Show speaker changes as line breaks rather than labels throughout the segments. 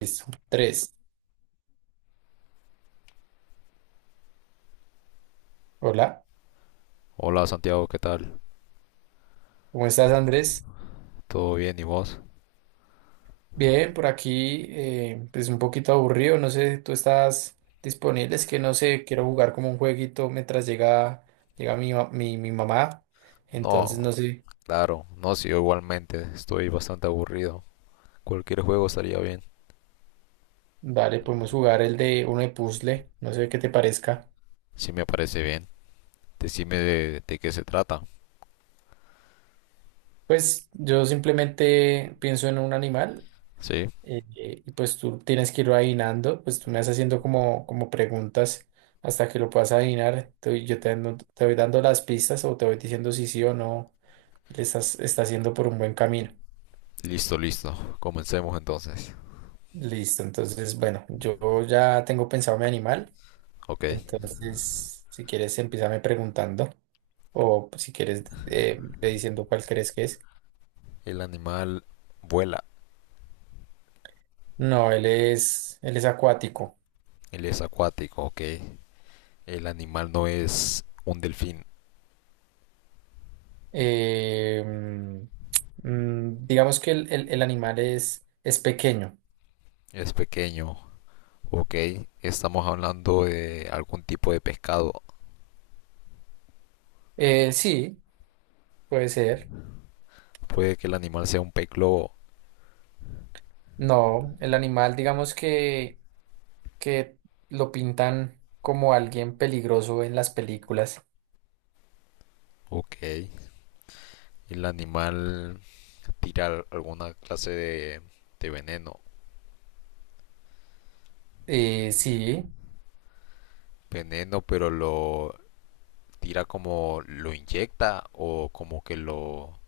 Listo. Tres. Hola,
Hola Santiago, ¿qué tal?
¿cómo estás, Andrés?
¿Todo bien y vos?
Bien, por aquí, pues un poquito aburrido, no sé, tú estás disponible, es que no sé, quiero jugar como un jueguito mientras llega mi mamá, entonces
No,
no sé,
claro, no, sí, yo igualmente, estoy bastante aburrido. Cualquier juego estaría bien.
dale, podemos jugar el de uno de puzzle, no sé qué te parezca.
Sí, me parece bien, decime de qué se trata.
Pues yo simplemente pienso en un animal,
Sí,
y pues tú tienes que ir adivinando, pues tú me vas haciendo como preguntas hasta que lo puedas adivinar. Te voy dando las pistas o te voy diciendo si sí o no le estás, está haciendo por un buen camino.
listo, listo, comencemos entonces.
Listo, entonces, bueno, yo ya tengo pensado mi animal,
Ok,
entonces si quieres empiezame preguntando o pues, si quieres, ve diciendo cuál crees que es.
el animal vuela,
No, él es acuático.
él es acuático, ok. El animal no es un delfín,
Eh, mm, digamos que el animal es pequeño.
es pequeño, ok. Estamos hablando de algún tipo de pescado.
Sí, puede ser.
Puede que el animal sea un pez globo,
No, el animal, digamos que lo pintan como alguien peligroso en las películas.
ok. El animal tirar alguna clase de veneno.
Sí,
Veneno, pero lo tira como lo inyecta o como que lo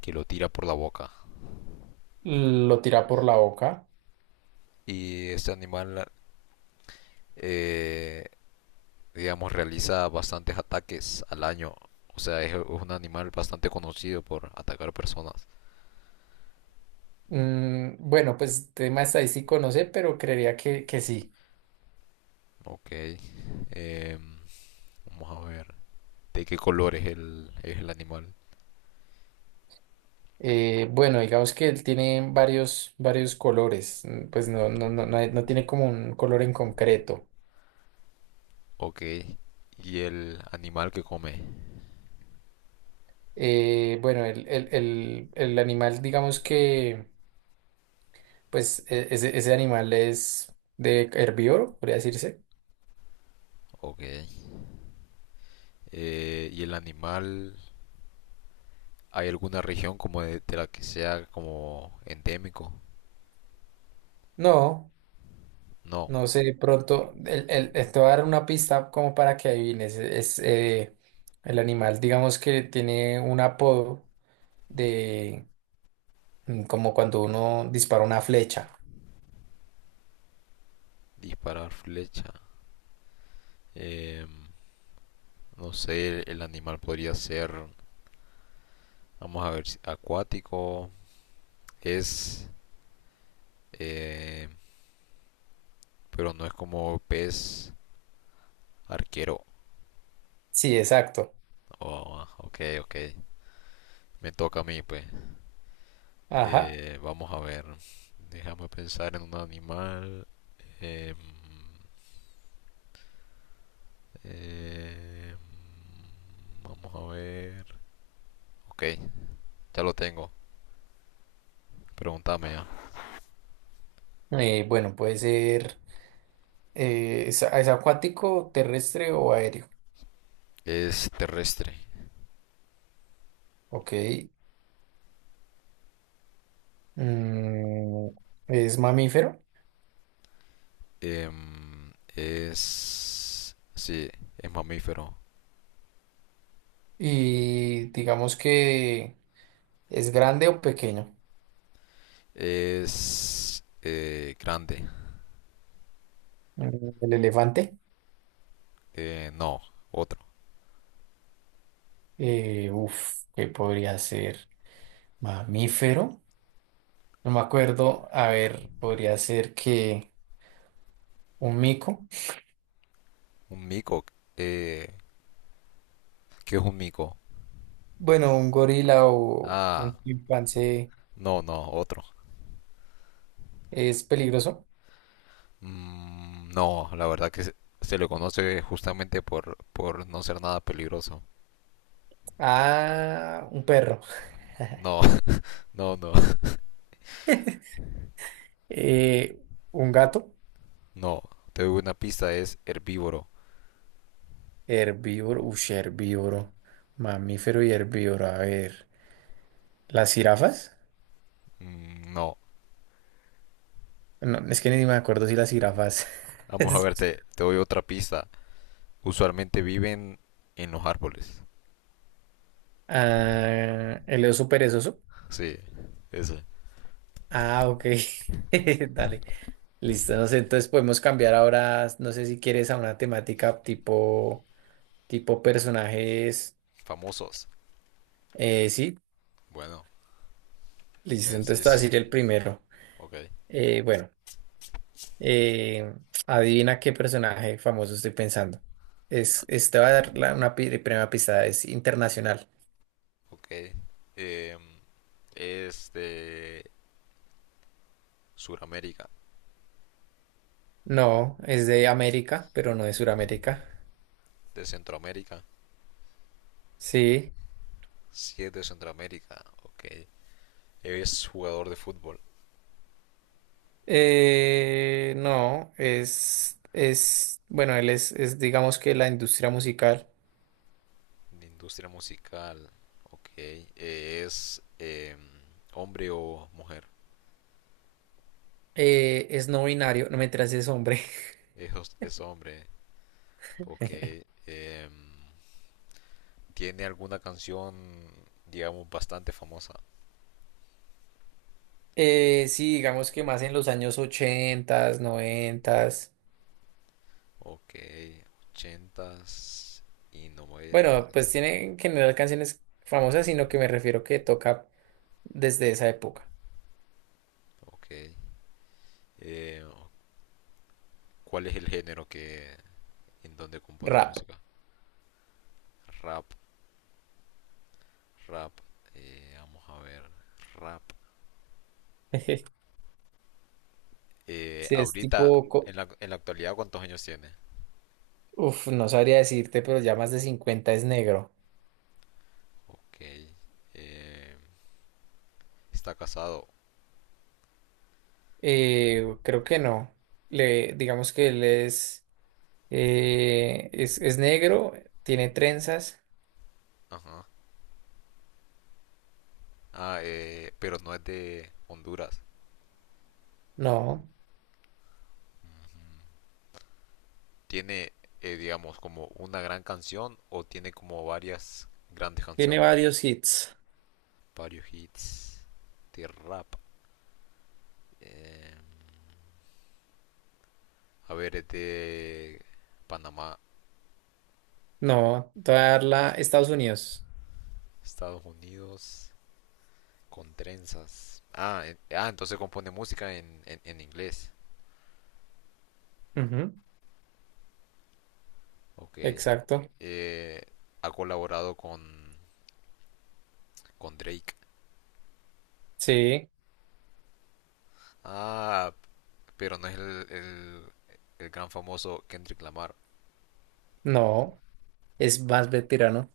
que lo tira por la boca.
lo tira por la boca.
Y este animal eh, digamos realiza bastantes ataques al año. O sea, es un animal bastante conocido por atacar personas.
Mm, bueno, pues tema estadístico no sé, pero creería que sí.
Ok. Vamos a ver. ¿De qué color es es el animal?
Bueno, digamos que él tiene varios colores. Mm, pues no tiene como un color en concreto.
Ok. ¿Y el animal que come?
Bueno, el animal, digamos que, pues ese animal es de herbívoro, podría decirse.
Ok. ¿Y el animal? ¿Hay alguna región como de la que sea como endémico?
No,
No,
no sé, de pronto, te voy a dar una pista como para que adivines. Es, el animal, digamos que tiene un apodo de, mm, como cuando uno dispara una flecha.
disparar flecha. Em, no sé, el animal podría ser, vamos a ver, acuático. Es, eh, pero no es como pez arquero.
Sí, exacto.
Oh, ok, ok. Me toca a mí, pues.
Ajá.
Vamos a ver. Déjame pensar en un animal. Em, eh, vamos a ver. Ok, ya lo tengo. Pregúntame.
Bueno, puede ser, es acuático, terrestre o aéreo.
Es terrestre.
Ok. Mm, es mamífero
Sí, es mamífero.
y digamos que es grande o pequeño.
Es grande.
Mm, el elefante,
No, otro.
uf, que podría ser mamífero. No me acuerdo. A ver, podría ser que un mico.
Un mico. Eh, ¿Qué es un mico?
Bueno, un gorila o
Ah,
un chimpancé
no, no, otro.
es peligroso.
Mm, no, la verdad que se le conoce justamente por no ser nada peligroso.
Ah, un perro.
No, no, no,
Eh, un gato.
no. Te doy una pista, es herbívoro.
Herbívoro, ush, herbívoro. Mamífero y herbívoro. A ver. ¿Las jirafas?
Mm, no.
No, es que ni me acuerdo si las jirafas.
Vamos a
es-
ver, te doy otra pista. Usualmente viven en los árboles.
Ah, el oso perezoso.
Sí, ese.
Ah, ok. Dale. Listo. No sé, entonces podemos cambiar ahora, no sé si quieres a una temática tipo personajes.
Famosos.
Sí,
Bueno, me
listo. Entonces te voy a
decís.
decir el primero.
Ok,
Bueno, eh, adivina qué personaje famoso estoy pensando. Es, este va a dar la primera pista, es internacional.
ok. Em, es de Sudamérica,
No, es de América, pero no de Sudamérica.
de Centroamérica.
Sí,
Sí, es de Centroamérica. Ok. Es jugador de fútbol,
no, bueno, él es, digamos que la industria musical,
de industria musical. Ok. Es hombre o mujer.
es no binario, no me es hombre.
Es hombre. Ok. Em, tiene alguna canción, digamos, bastante famosa.
Sí, digamos que más en los años 80, 90,
Ok, ochentas y 90.
bueno, pues tiene en general canciones famosas, sino que me refiero que toca desde esa época,
Ok. Eh, ¿Cuál es el género que en donde compone
rap.
música? Rap, rap. Vamos a ver, rap.
Si es
Ahorita,
tipo, co-
en la actualidad, ¿cuántos años tiene?
uf, no sabría decirte, pero ya más de 50 es negro.
Ok. eh, está casado.
Creo que no, le, digamos que él es. Es negro, tiene trenzas.
Ajá. Ah, pero no es de Honduras.
No,
¿Tiene, digamos, como una gran canción o tiene como varias grandes
tiene
canciones?
varios hits.
Varios hits de rap. Eh, a ver, es de Panamá,
No, te voy a dar la Estados Unidos.
Estados Unidos, con trenzas. Ah, entonces compone música en inglés.
Ujú,
Ok.
exacto.
Eh, ha colaborado con Drake.
Sí,
Ah, pero no es el gran famoso Kendrick Lamar,
no, es más veterano.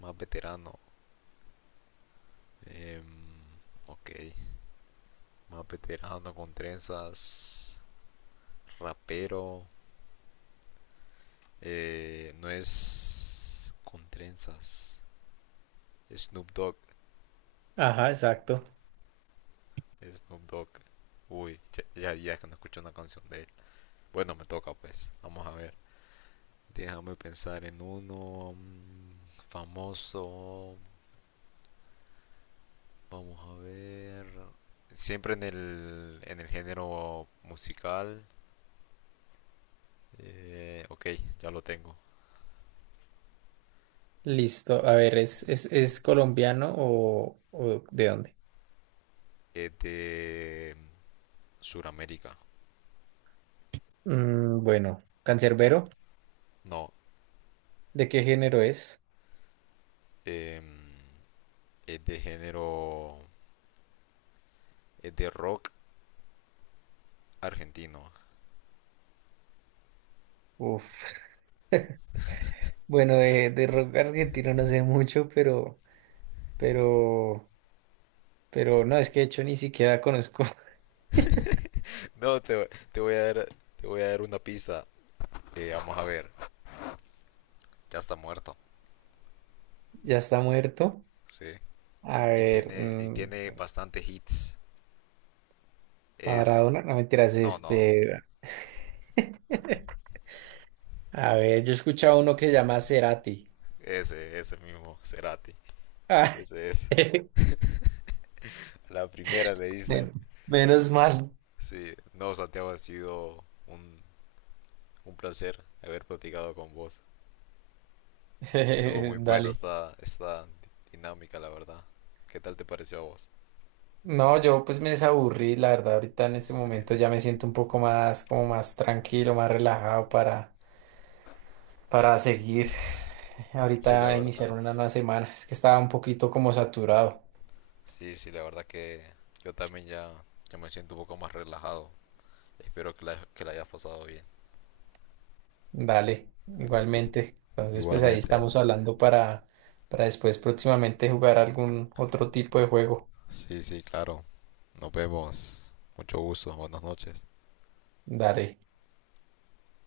más veterano. Em, ok, más veterano con trenzas, rapero. No es con trenzas. Snoop Dogg,
Ajá, exacto.
Snoop Dogg. Uy, ya, ya, ya que no escucho una canción de él. Bueno, me toca pues. Vamos a ver. Déjame pensar en uno famoso. Vamos a ver. Siempre en en el género musical. Ok, ya lo tengo.
Listo. A ver, es colombiano o de dónde?
Es de Suramérica.
Mm, bueno, cancerbero,
No,
¿de qué género es?
em, es de género. Es de rock argentino.
Uf. Bueno, de rock argentino no sé mucho, pero, pero no, es que de hecho ni siquiera conozco.
No, te voy a dar una pista. Vamos a ver, ya está muerto,
Ya está muerto.
sí.
A
Y
ver,
tiene, y
mm,
tiene bastante hits. Es,
Maradona, no mentiras,
no, no,
este. A ver, yo he escuchado uno que llama Cerati.
ese mismo, Cerati.
Ah,
Ese es, la primera le dice.
men- menos mal.
Sí, no, Santiago, ha sido un placer haber platicado con vos. Estuvo muy buena
Dale.
esta dinámica, la verdad. ¿Qué tal te pareció a vos?
No, yo pues me desaburrí, la verdad, ahorita en este
Sí,
momento ya me siento un poco más, como más tranquilo, más relajado para seguir
sí, la
ahorita iniciar
verdad.
una nueva semana. Es que estaba un poquito como saturado.
Sí, sí, la verdad que yo también ya, ya me siento un poco más relajado. Espero que la hayas pasado bien.
Dale, igualmente. Entonces, pues ahí
Igualmente.
estamos hablando para después próximamente jugar algún otro tipo de juego.
Sí, sí, claro. Nos vemos. Mucho gusto. Buenas noches.
Dale.